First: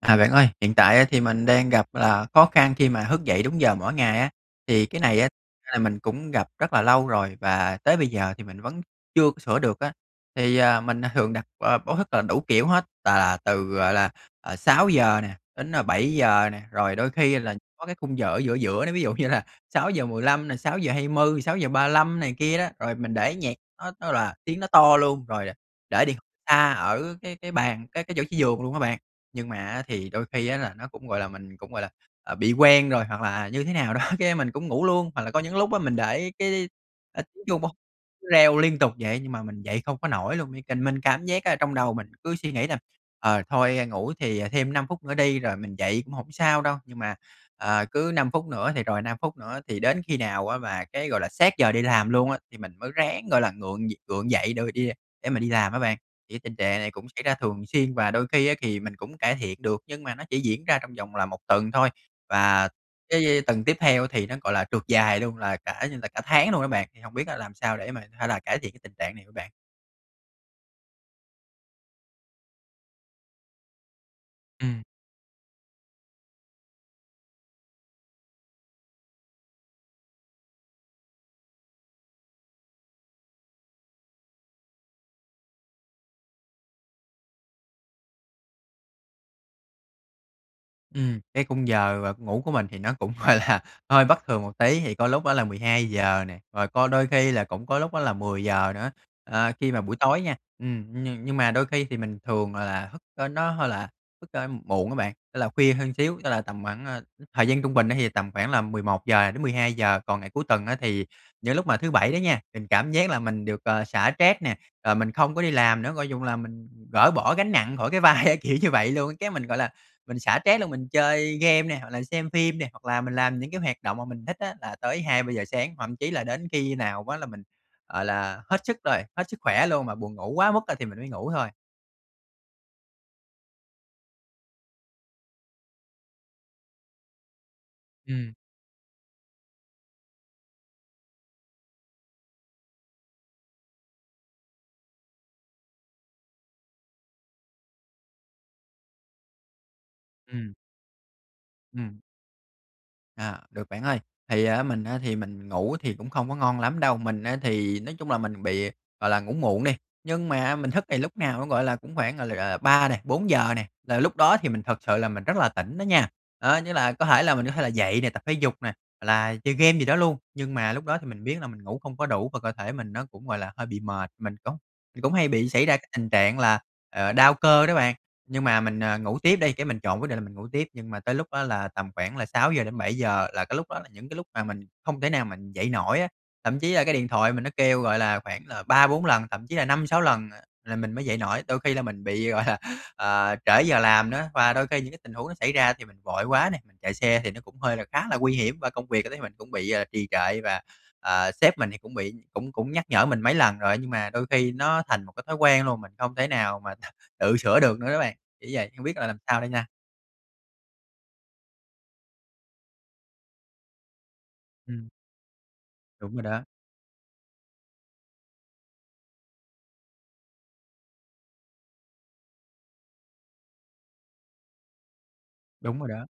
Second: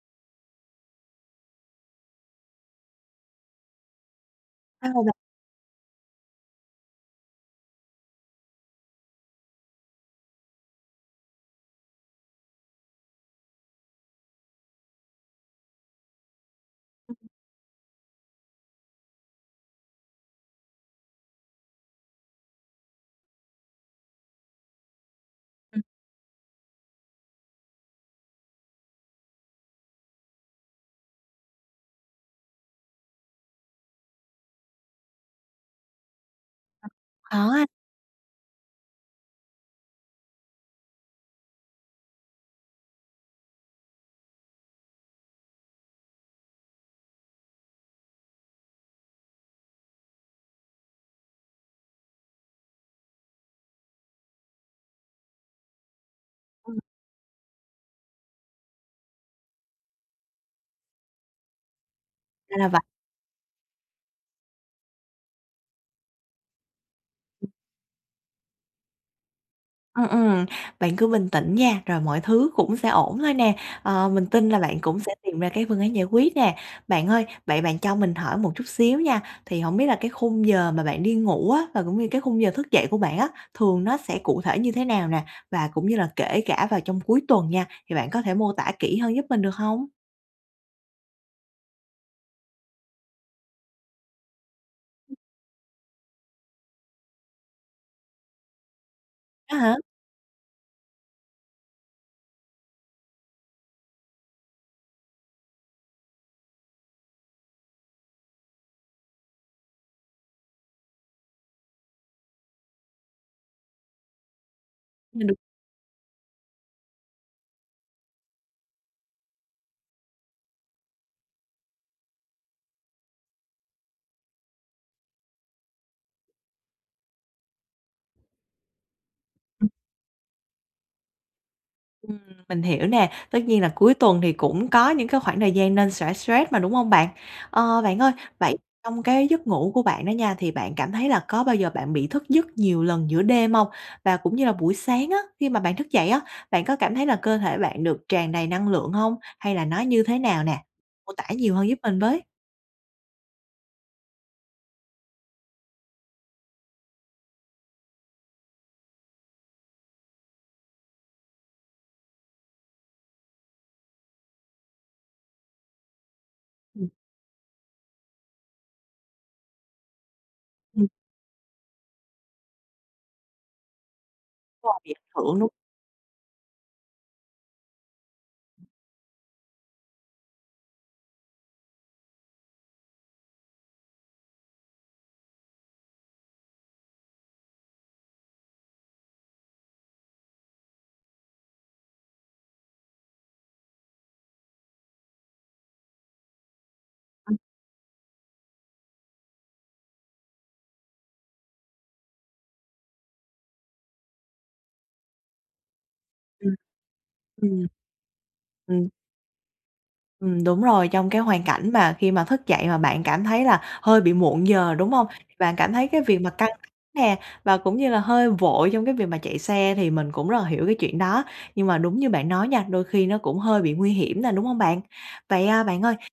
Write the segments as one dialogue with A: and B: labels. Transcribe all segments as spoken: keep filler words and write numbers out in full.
A: À, bạn ơi, hiện tại á thì mình đang gặp là khó khăn khi mà thức dậy đúng giờ mỗi ngày á. Thì cái
B: [unintelligible]
A: này á thật ra là mình cũng gặp rất là lâu rồi, và tới bây giờ thì mình vẫn chưa có sửa được á. Thì, à, mình, à, thường đặt b báo thức là đủ kiểu hết, tà là từ, gọi là, ờ, sáu giờ nè, đến bảy giờ nè, rồi đôi
B: Ừm.
A: khi là có cái khung giờ ở giữa giữa nữa ví dụ như là sáu giờ mười lăm này, sáu giờ hai mươi, sáu giờ ba lăm này kia đó. Rồi mình để nhạc nó nó là tiếng nó to luôn rồi là
B: Ừm.
A: để đi xa ở cái cái bàn, cái cái chỗ chí giường luôn á bạn, nhưng mà á, thì đôi khi á, là nó cũng gọi là, mình cũng, gọi là, à, bị quen rồi hoặc là, à, như thế nào đó, cái mình cũng ngủ luôn. Hoặc là có những lúc á mình để cái,
B: [unintelligible]
A: à,
B: Ờ
A: tiếng chuông b
B: ha.
A: cứ reo liên tục vậy, nhưng mà mình dậy không có nổi luôn, như cần mình cảm giác á là trong đầu mình cứ suy nghĩ là "Ờ, thôi ngủ thì thêm năm phút nữa đi, rồi mình dậy cũng hổng sao đâu." Nhưng mà, à, cứ năm phút nữa thì rồi năm phút nữa, thì đến khi nào á mà cái, gọi là, sát giờ đi làm luôn á, thì mình mới ráng, gọi là, ngượng nh gượng dậy đ đi đề để mà đi làm á bạn. Thì cái tình trạng
B: Ừm.
A: này cũng xảy ra thường xuyên và đôi khi á, kì mình cũng cải thiện được, nhưng mà nó chỉ diễn ra trong vòng là một tuần thôi.
B: Ra là
A: Và
B: v
A: cái tuần tiếp theo thì nó, gọi là, trượt dài luôn, là cả như là cả tháng luôn á bạn, thì hông biết á
B: [unintelligible]
A: làm sao để mà hay là cải thiện cái tình trạng này hở bạn?
B: Ừm, ừm, bạn cứ bình tĩnh nha, rồi mọi thứ cũng sẽ ổn thôi nè. Ờ, mình tin là bạn
A: Ừm.
B: cũng sẽ tìm ra cái phương án giải quyết nè. Bạn ơi, vậy bạn cho mình hỏi một chút xíu nha, thì hổng biết là cái khung giờ mà bạn đi ngủ á và cũng như cái khung giờ thức dậy của bạn á, thường nó sẽ cụ thể như thế nào nè và cũng như là kể cả vào trong cuối tuần nha, thì bạn có thể mô tả kỹ hơn giúp mình được hông?
A: Ừm, cái khung giờ, ờ, ngủ của mình thì nó cũng, gọi là, hơi bất thường một tí thì có
B: [unintelligible]
A: lúc đó là mười hai giờ nè, rồi có đôi khi là cũng có lúc đó là mười giờ nữa. Ờ,
B: A
A: khi
B: hả?
A: mà buổi tối nha ừm, ừm, nhưng mà đôi khi thì mình thường là thức ơ, nó hơi là thức, a, muộn á bạn, tức là khuya hơn xíu, tức là tầm khoảng à, ư, thời gian trung bình thì tầm khoảng là mười một giờ đến mười hai giờ. Còn ngày cuối tuần á thì những lúc mà thứ Bảy đó nha, mình cảm giác là mình được, ờ, xả stress nè, rồi mình
B: Mình được
A: không có đi làm nữa, gọi chung là mình gỡ bỏ gánh nặng khỏi cái vai kiểu như vậy luôn. Cái mình, gọi là, mình xả stress luôn mình chơi game nè hoặc là xem phim nè, hoặc là mình làm những cái hoạt động mà mình thích á là tới hai ba giờ sáng, thậm chí là đến khi nào á là mình, gọi là, hết sức rồi, hết sức
B: Ừ.
A: khỏe luôn và buồn ngủ quá mức, a, thì mình mới ngủ thôi.
B: Ừm, mình hiểu nè. Tất nhiên là cuối tuần thì cũng có những cái khoảng thời gian nên xả stress mà, đúng hông bạn? Ờ, bạn ơi,
A: Ừm.
B: vậy trong cái giấc ngủ của bạn đó nha thì bạn cảm thấy là có bao giờ bạn bị thức giấc nhiều lần giữa đêm hông? Và cũng như là buổi sáng á, khi mà bạn thức dậy á, bạn có cảm thấy là cơ thể bạn được tràn đầy năng lượng hông, hay là nó như thế nào
A: Ừm.
B: nè? Mô tả nhiều hơn giúp mình
A: Ừm.
B: với.
A: Ờ, được bạn ơi. Thì á mình á thì mình ngủ thì cũng không có ngon lắm đâu. Mình á thì nói chung là mình bị, gọi là, ngủ muộn đi, nhưng mà mình thức thì lúc nào nó, gọi là, cũng khoảng, gọi là, ờ ba nè, bốn giờ nè, là lúc đó thì mình thật sự là mình rất là tỉnh đó nha. Đó như
B: Ừm.
A: là có thể là mình có thể là dậy nè, tập thể dục nè, hoặc là chơi game gì đó luôn, nhưng mà lúc
B: Ừm.
A: đó thì mình biết là mình ngủ không có đủ và cơ thể mình nó cũng gọi là hơi bị mệt. Mình cũng
B: Rồi, bị
A: cũng hay
B: hưởng
A: bị
B: đúng
A: xảy ra cái tình trạng là, ờ, đau cơ đó bạn, nhưng mà mình, ờ, ngủ tiếp đi. Cái mình chọn quyết định là mình ngủ tiếp, nhưng mà tới lúc đó là tầm khoảng là sáu giờ đến bảy giờ là cái lúc đó là những cái lúc mà mình không thể nào mình dậy nổi á. Thậm chí là cái điện thoại mình nó kêu, gọi là, khoảng là ba bốn lần, thậm chí là năm sáu lần là mình mới dậy nổi. Đôi khi là mình bị, gọi là, ờ, trễ giờ làm nữa và đôi khi những cái tình huống nó xảy ra thì mình vội quá nè, chạy xe thì
B: Ừm.
A: nó cũng hơi là khá là nguy hiểm, và công việc thì thấy mình cũng bị trì trệ và, ờ, sếp mình thì cũng bị cũng cũng nhắc nhở mình mấy lần rồi, nhưng mà đôi khi nó thành một cái thói quen luôn, mình không thể
B: Ừm.
A: nào mà th tự sửa
B: Ừm.
A: được nữa á bạn. Chỉ vậy, hông
B: Ừm.
A: biết là làm sao đây nha.
B: Ừm, đúng rồi, trong cái hoàn cảnh mà khi mà thức dậy mà bạn cảm thấy là hơi bị muộn giờ,
A: Ừm.
B: đúng hông? Bạn cảm thấy cái
A: Đúng
B: việc
A: rồi
B: mà
A: đó.
B: căng th nè, và cũng như là hơi vội trong cái việc mà chạy xe thì mình cũng rất là hiểu cái chuyện đó. Nhưng mà đúng như bạn nói nha, đôi khi nó cũng hơi bị nguy hiểm nè, đúng hông bạn? Vậy, à,
A: Đúng
B: bạn
A: rồi
B: ơi,
A: đó.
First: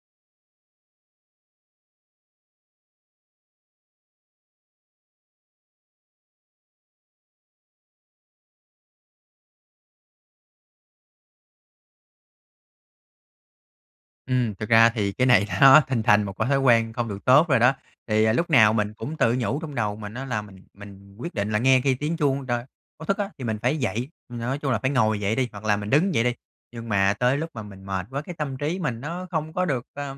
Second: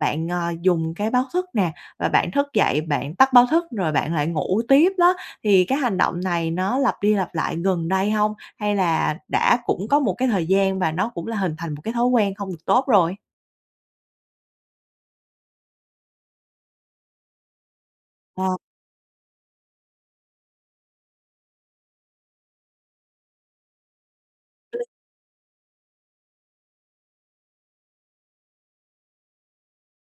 B: bạn, ờ, dùng cái báo thức nè, và bạn thức dậy bạn tắt báo thức rồi bạn lại ngủ tiếp đó, thì cái hành động này nó lặp đi lặp lại gần đây hông? Hay là đã cũng có một cái thời gian và nó cũng là hình thành một cái thói quen không được tốt rồi?
A: Ừm, thực ra thì cái này nó hình thành một cái thói quen không được tốt rồi đó. Thì, à, lúc
B: Ờ.
A: nào mình cũng tự nhủ trong đầu mình á là "Mình mình quyết định là nghe khi tiếng chuông đ báo thức á, thì mình phải dậy. Ừm, nói chung là
B: [unintelligible]
A: phải ngồi dậy đi, hoặc là mình đứng dậy đi." Nhưng mà tới lúc mà mình mệt quá, cái tâm trí mình nó không có được, ơ,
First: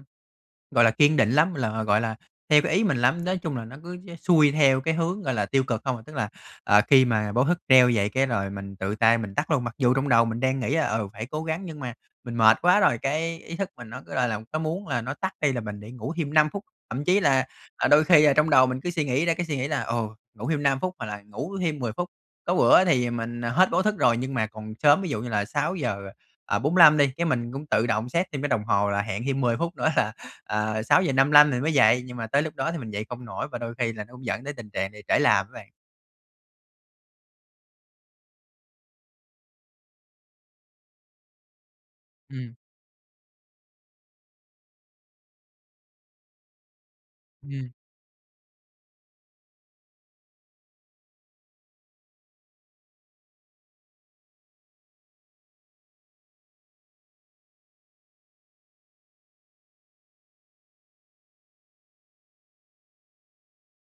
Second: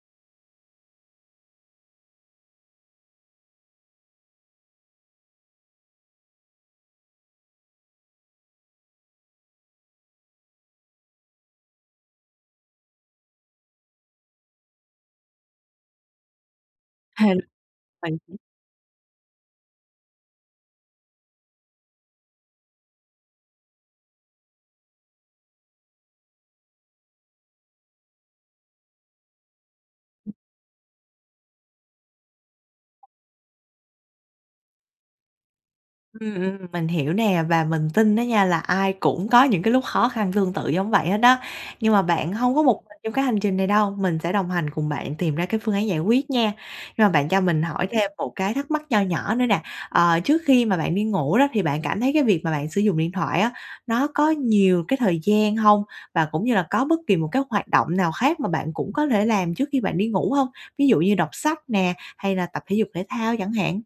A: gọi là, kiên định lắm, là, gọi là, theo cái ý mình lắm. Nói chung là nó cứ dễ xuôi theo cái hướng, gọi là, tiêu cực không à, tức là, ờ, khi mà báo thức treo vậy, cái rồi mình tự tay mình tắt luôn, mặc dù trong đầu mình đang nghĩ là "Ừ, phải cố gắng" nhưng mà mình mệt quá rồi, cái ý thức mình nó cứ, gọi là, có muốn là nó tắt đi là mình để ngủ thêm năm phút, thậm chí
B: Ừ.
A: là, ờ, đôi
B: Mình
A: khi, ờ,
B: hiểu.
A: trong đầu mình cứ suy nghĩ ra cái suy nghĩ là "Ồ, ngủ thêm năm phút hoặc là ngủ thêm mười phút." Có bữa thì, à, mình, ờ, hết báo thức rồi nhưng mà còn sớm, ví dụ như là sáu giờ bốn lăm đi, cái mình cũng tự động set thêm cái đồng hồ là hẹn thêm mười phút nữa là,
B: [unintelligible]
A: ờ, sáu giờ năm lăm thì mới dậy, nhưng mà tới lúc đó thì mình dậy không nổi và đôi khi là nó cũng dẫn đến tình trạng bị trễ làm á bạn.
B: Ừm, ừm, mình hiểu nè, và mình tin á nha là ai cũng có những cái lúc khó khăn tương tự giống vậy hết á. Nhưng mà bạn
A: Ừm.
B: hông có một mình trong cái hành trình này đâu, mình sẽ đồng hành, cùng bạn tìm ra cái phương án giải quyết nha. Rồi, bạn cho mình
A: Ừm.
B: hỏi thêm một cái thắc mắc nho nhỏ nữa nè, ờ, trước khi mà bạn đi ngủ đó, thì bạn cảm thấy cái việc mà bạn sử dụng điện thoại á, nó có nhiều cái thời gian hông? Và cũng như là có bất kỳ một cái hoạt động nào khác mà bạn cũng có thể làm trước khi bạn đi ngủ hông? Ví dụ như đọc sách nè, hay là tập thể dục thể thao chẳng hạn.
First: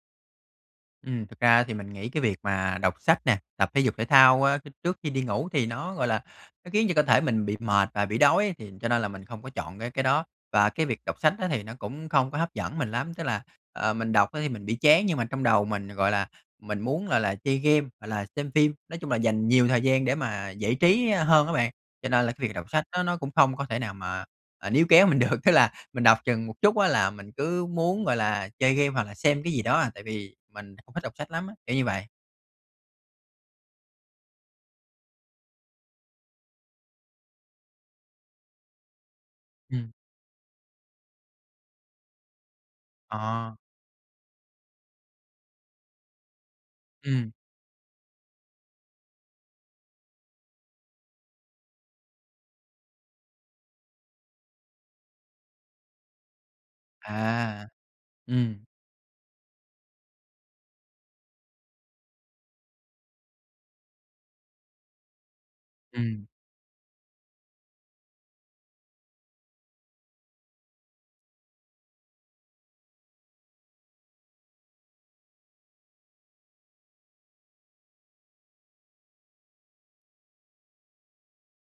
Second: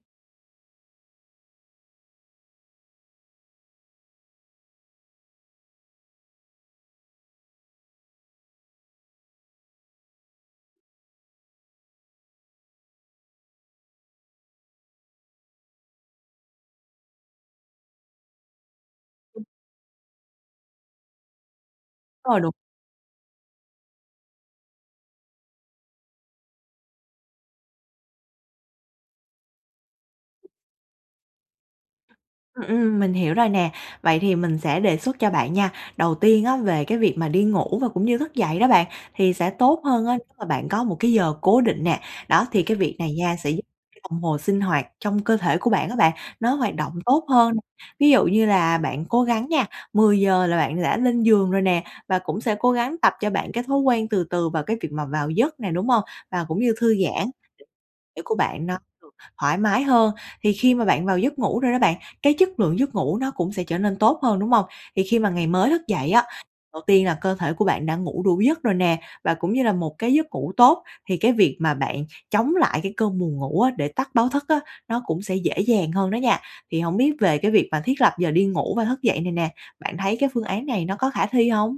A: Ừm, thực ra thì mình nghĩ cái việc mà đọc sách nè, tập thể dục thể thao, a, khi trước khi đi ngủ thì nó, gọi là, nó khiến cho cơ thể mình bị mệt và bị đói thì cho nên là mình không có chọn cái cái đó. Và cái việc đọc sách á thì nó cũng không có hấp dẫn mình lắm, tức là, ờ, mình đọc á thì mình bị chán nhưng mà trong đầu mình, gọi là, mình muốn, gọi là, chơi game hoặc là xem phim, nói chung là
B: Ừm.
A: dành nhiều thời gian để mà giải trí hơn á bạn. Cho nên là
B: Ờ,
A: cái
B: đúng.
A: việc đọc sách đó nó cũng không có thể nào mà, à, níu kéo mình được, tức là mình đọc chừng một chút á là mình cứ muốn, gọi là, chơi game hoặc là xem cái gì đó à, tại vì mình không thích đọc sách lắm á. Kiểu như vậy.
B: Ừm, ừm, mình hiểu rồi nè, vậy thì mình sẽ đề xuất cho bạn nha. Đầu tiên á về cái việc mà đi ngủ và cũng như thức dậy đó bạn, thì sẽ tốt
A: Ừm.
B: hơn á nếu mà bạn có một cái giờ cố định nè. Đó, thì cái việc này nha sẽ
A: Ờ.
B: giúp [unintelligible] đồng hồ sinh hoạt trong cơ thể của bạn á bạn, nó hoạt động tốt
A: Ừm.
B: hơn. Ví dụ như là bạn cố gắng nha, mười giờ là bạn đã lên giường rồi nè, và cũng sẽ cố gắng tập cho bạn cái thói quen từ từ vào cái việc mà vào giấc nè, đúng hông? Và cũng như thư giãn
A: À.
B: [unintelligible] của bạn
A: Ừm.
B: nó được thoải mái hơn. Thì khi mà bạn vào giấc ngủ rồi đó bạn, cái chất lượng giấc ngủ nó cũng sẽ trở nên tốt hơn, đúng hông? Thì khi mà ngày mới thức dậy á,
A: Ừm.
B: đầu tiên là cơ thể của bạn đã ngủ đủ giấc rồi nè, và cũng như là một cái giấc ngủ tốt thì cái việc mà bạn chống lại cái cơn buồn ngủ á, để tắt báo thức á, nó cũng sẽ dễ dàng hơn đó nha. Thì hổng biết về cái việc mà thiết lập giờ đi ngủ và thức dậy này nè, bạn thấy cái phương án này nó có khả thi hông?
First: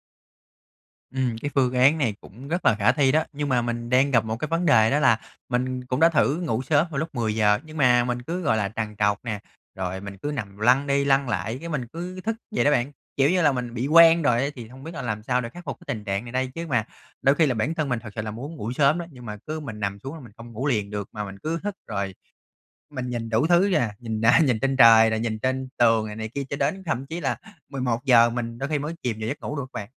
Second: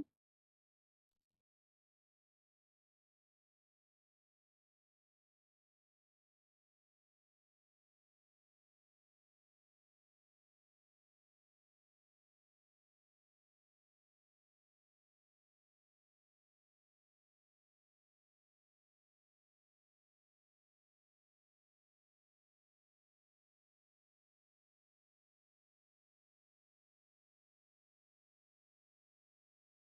A: Ừm, cái phương án này cũng rất là khả thi đó, nhưng mà mình đang gặp một cái vấn đề đó là mình cũng đã thử ngủ sớm vào lúc mười giờ, nhưng mà mình cứ, gọi là, trằn trọc nè, rồi mình cứ nằm lăn đi lăn lại, cái, mình cứ thức vậy đó bạn. Kiểu như là mình bị quen rồi á thì không biết là làm sao để khắc phục cái tình trạng này đây? Chứ mà đôi khi là bản thân mình thực sự là muốn ngủ sớm đó nhưng mà cứ mình nằm xuống là mình không ngủ liền được mà mình cứ thức rồi mình nhìn đủ thứ vậy à, nhìn nhìn trên trời rồi nhìn trên tường rồi này kia cho đến thậm chí là mười một giờ mình đôi khi mới chìm vào giấc ngủ được bạn.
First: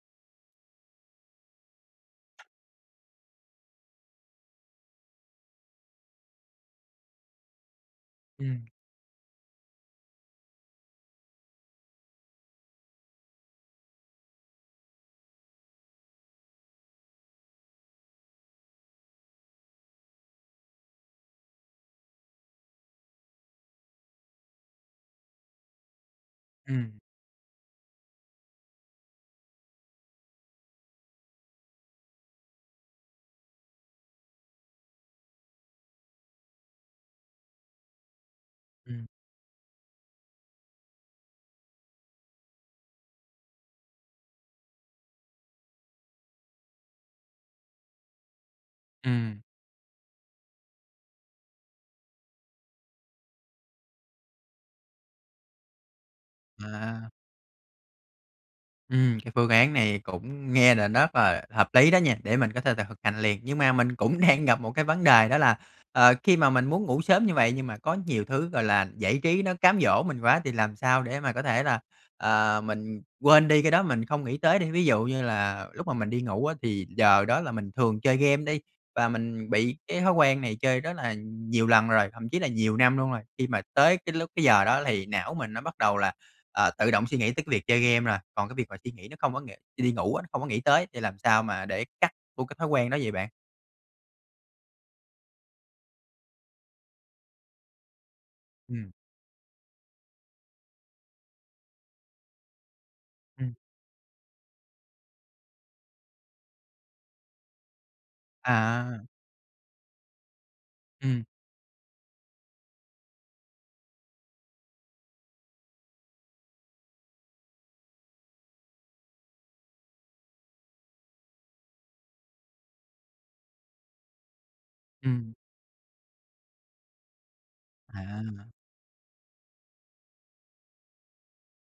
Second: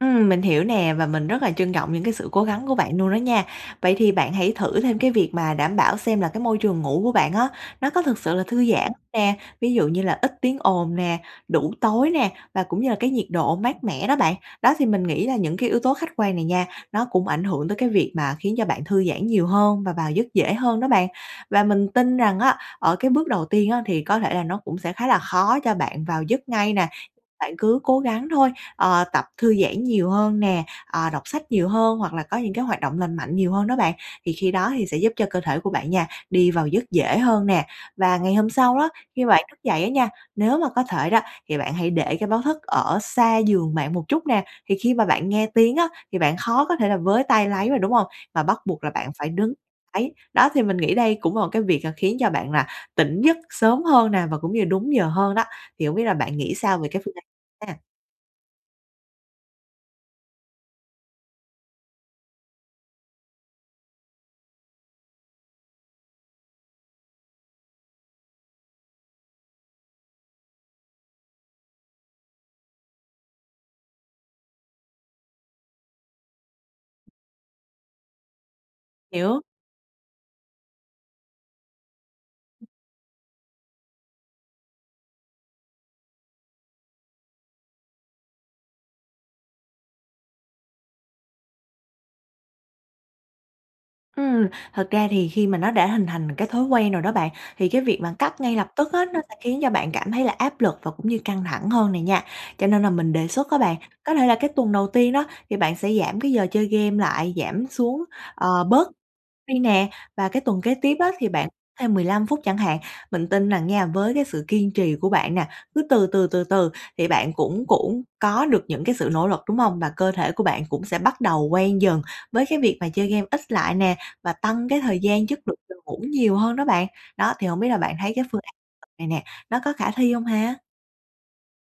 B: Ừm, mình hiểu nè và mình rất là trân trọng những cái sự cố gắng của bạn luôn đó nha! Vậy thì bạn hãy thử thêm cái việc mà đảm bảo xem là cái môi trường ngủ của bạn á nó có thực sự là
A: Ừm.
B: thư giãn nè, ví dụ như là ít tiếng ồn nè, đủ tối nè, và cũng như là cái nhiệt độ mát mẻ đó bạn. Đó thì mình nghĩ là những cái yếu tố khách quan này nha, nó cũng ảnh hưởng tới cái việc mà khiến cho bạn thư giãn nhiều hơn và vào giấc dễ hơn đó bạn. Và mình tin rằng á, ở cái bước đầu tiên á thì có thể là nó cũng sẽ khá là khó cho bạn vào giấc ngay nè,
A: Ừm.
B: bạn cứ cố gắng thôi. Ờ, tập thư giãn nhiều hơn nè, ờ, đọc sách nhiều hơn hoặc là có những cái hoạt động lành mạnh nhiều hơn đó bạn. Thì khi đó thì sẽ giúp cho cơ thể của bạn nha, đi vào giấc dễ hơn nè. Và ngày hôm sau đó,
A: Ừm.
B: khi bạn thức dậy á nha, nếu mà có thể đó thì bạn hãy để cái báo thức ở xa giường bạn một chút nè, thì khi mà bạn nghe tiếng á thì bạn khó có thể là với tay lấy mà, đúng không? Mà bắt buộc là bạn phải
A: Ừm.
B: đứng lấy. Đó thì mình nghĩ đây cũng là một cái việc khiến cho bạn là tỉnh giấc sớm hơn nè và cũng như là đúng giờ hơn đó, thì hông biết là bạn nghĩ sao về cái
A: À.
B: phương án ha?
A: Ừm, cái phương án này cũng nghe nà nớp à, hợp lý đó nha, để mình có thể thà thực hành liền. Nhưng mà mình cũng đang gặp một cái vấn đề đó là, ờ, khi mà mình muốn ngủ sớm như vậy nhưng mà có nhiều thứ, gọi là, giải trí nó cám dỗ mình quá thì làm sao để mà có thể là, à, mình quên đi cái đó, mình không nghĩ tới đi? Ví dụ như là lúc mà mình đi ngủ á thì giờ đó là mình thường chơi game đi, và
B: Hiểu.
A: mình bị cái thói quen này chơi rất là nhiều lần rồi, thậm chí là
B: [unintelligible]
A: nhiều năm luôn rồi. Khi mà tới cái lúc, cái giờ đó thì não mình nó bắt đầu là, à, tự động suy nghĩ tới cái việc chơi game rồi. Còn cái việc mà suy nghĩ nó không có ng khi đi ngủ á, nó không có nghĩ tới thì làm sao mà để cắt luôn cái thói quen đó vậy bạn?
B: Ừm. Thật ra thì khi mà nó đã hình thành cái thói quen rồi đó bạn, thì cái việc bạn cắt ngay lập tức
A: Ừm.
B: á, nó sẽ khiến cho bạn cảm thấy là áp lực và cũng như căng thẳng hơn này nha. Cho nên là mình đề xuất
A: Ừm.
B: á bạn, có thể là cái tuần đầu tiên đó, thì bạn sẽ giảm cái giờ chơi game lại, giảm xuống, ờ, bớt
A: À!
B: đi nè. Và cái tuần kế tiếp á
A: Ừm.
B: thì bạn thêm mười lăm phút chẳng hạn. Mình tin rằng nha, với cái sự kiên trì của bạn nè, cứ từ từ, từ từ thì bạn cũng cũng có được những cái sự nỗ lực, đúng hông? Và cơ thể của bạn cũng sẽ bắt đầu quen dần với cái việc mà chơi game ít lại nè và tăng cái thời gian
A: Ừm.
B: chất lượng từ ngủ nhiều hơn đó bạn. Đó thì hông biết là bạn thấy cái phương
A: À.
B: án [unintelligible] này nè, nó có khả thi hông ha?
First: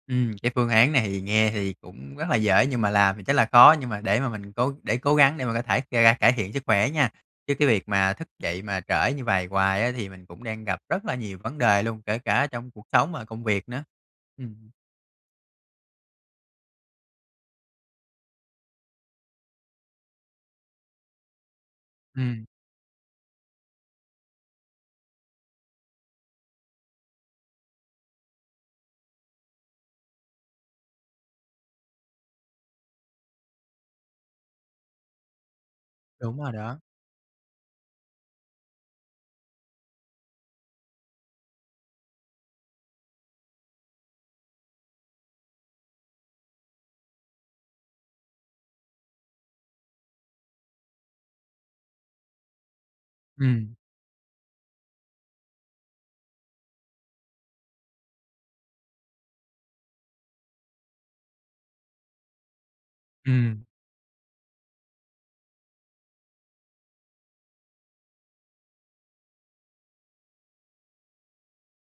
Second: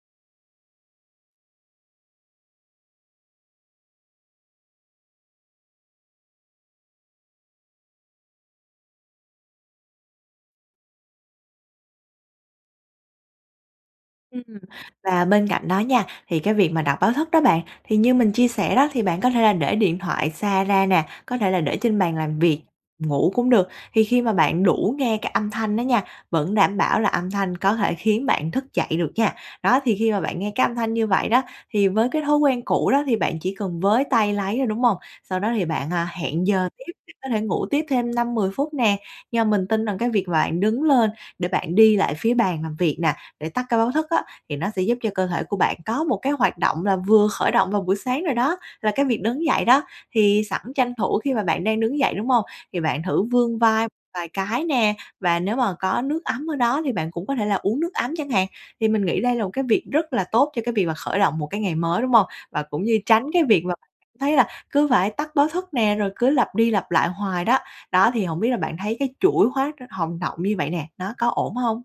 A: Ừm, cái phương án này thì nghe thì cũng rất là dễ nhưng mà làm thì chắc là khó, nhưng mà để mà mình cố để cố gắng để mình có thể ngày càng cải thiện sức khỏe nha, chứ cái việc mà thức dậy mà trễ như vầy hoài á thì mình cũng đang gặp rất là nhiều vấn đề luôn, kể cả trong cuộc sống và công việc nữa.
B: Ừm.
A: Ừm.
B: Và bên cạnh đó nha, thì cái việc mà đặt báo thức đó bạn, thì như mình chia sẻ đó thì bạn có thể là để điện thoại xa ra nè, có thể là để trên bàn làm
A: Ừm.
B: việc, ngủ cũng được. Thì khi mà bạn đủ nghe cái âm thanh đó nha, vẫn đảm bảo là âm thanh có thể khiến bạn thức dậy được nha. Đó, thì khi mà bạn nghe cái âm thanh như vậy đó, thì với cái thói quen cũ đó thì bạn chỉ cần với tay lấy thôi, đúng hông? Sau đó thì bạn, à,
A: Đúng
B: hẹn
A: rồi
B: giờ
A: đó.
B: tiếp, có thể ngủ tiếp thêm năm mười phút nè. Nhưng mà mình tin rằng cái việc vạn đứng lên để bạn đi lại phía bàn làm việc nè, để tắt cái báo thức á, thì nó sẽ giúp cho cơ thể của bạn có một cái hoạt động là vừa khởi động vào buổi sáng rồi đó, là cái việc đứng dậy đó. Thì sẵn tranh thủ khi mà bạn đang đứng dậy đúng hông, thì bạn thử vươn
A: Ừm.
B: vai vài cái nè, và nếu mà có nước ấm ở đó thì bạn cũng có thể là uống nước ấm chẳng hạn. Thì mình nghĩ đây là một cái việc rất là tốt cho cái việc mà khởi động một cái ngày mới, đúng hông? Và cũng như tránh cái
A: Ừm.
B: việc mà thấy là cứ phải tắt báo thức nè, rồi cứ lặp đi lặp lại hoài đó. Đó, thì hổng biết là bạn thấy cái chuỗi hóa hồng động như vậy nè, nó có ổn hông?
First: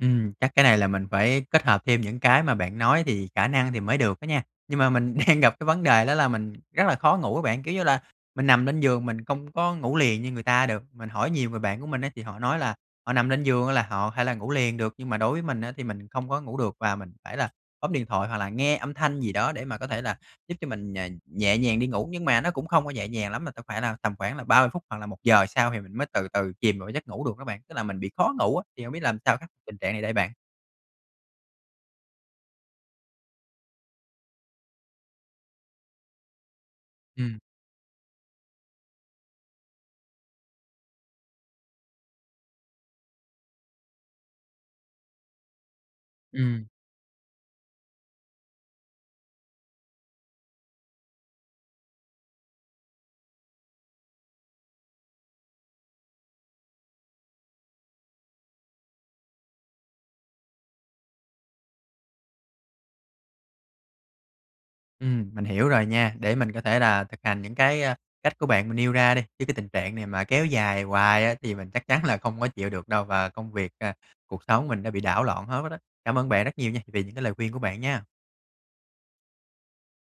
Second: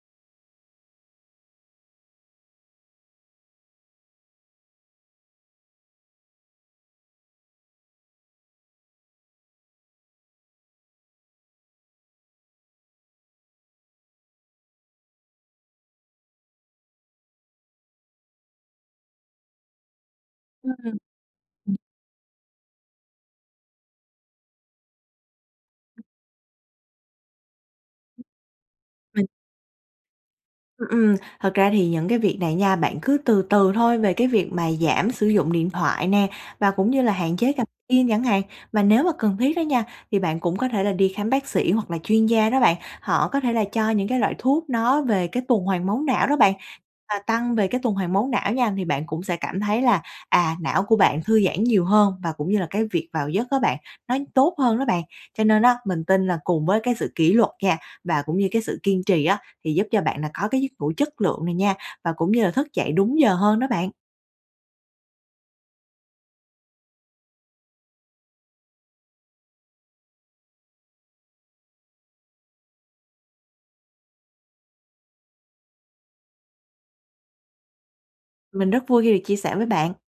A: Ừm, chắc cái này là mình phải kết hợp thêm những cái mà bạn nói thì khả năng thì mới được đó nha. Nhưng mà mình đang gặp cái vấn đề đó là mình rất là khó ngủ á bạn, kiểu như là, mình nằm lên giường mình không có ngủ liền như người ta được. Mình hỏi nhiều người bạn của mình á thì họ nói là họ nằm lên giường thôi là họ thể là ngủ liền được, nhưng mà đối với mình á thì mình không có ngủ được, và mình phải là bấm điện thoại hoặc là nghe âm thanh gì đó, để mà có thể là giúp cho
B: Ừm,
A: mình, ờ, nhẹ
B: ừm.
A: nhàng đi ngủ. Nhưng mà nó cũng không có nhẹ nhàng lắm mà cần phải là tầm khoảng là ba mươi phút hoặc là một giờ sau thì mình mới từ từ chìm vào cái giấc ngủ được đó bạn, tức là mình bị khó ngủ á. Thì hông biết làm
B: Mình
A: sao khắc tình trạng này đây bạn?
B: Ừm, ừm, thật ra thì những cái việc này nha, bạn cứ từ từ thôi về cái việc mà giảm sử dụng điện thoại nè, và cũng như là hạn
A: Ừm.
B: chế gập gym chẳng hạn. Và nếu mà cần thiết á nha, thì bạn cũng có thể là đi khám bác sĩ hoặc là chuyên gia đó bạn, họ có thể là cho những cái loại thuốc nó về cái tuần hoàn máu não đó bạn
A: Ừm.
B: và tăng về cái tuần hoàn máu não nha, thì bạn cũng sẽ cảm thấy là, à, não của bạn thư giãn nhiều hơn, và cũng như là cái việc vào giấc á bạn, nó tốt hơn đó bạn. Cho nên á mình tin là cùng với cái sự kỷ luật nha, và cũng như cái sự kiên trì á thì giúp cho bạn là có cái giấc ngủ chất lượng này nha, và cũng như là thức dậy đúng giờ hơn đó bạn.
A: Ừm, mình hiểu rồi nha, để mình có thể là thực hành những cái, a, cách của bạn mà nêu ra đi, chứ cái tình trạng này mà kéo dài hoài á thì mình chắc chắn là không có chịu được đâu và công việc, à, cuộc sống mình đã bị đảo loạn hết đó đó. Cảm ơn bạn rất nhiều nha vì những cái lời khuyên của bạn nha!
B: Mình rất vui khi được chia sẻ với bạn.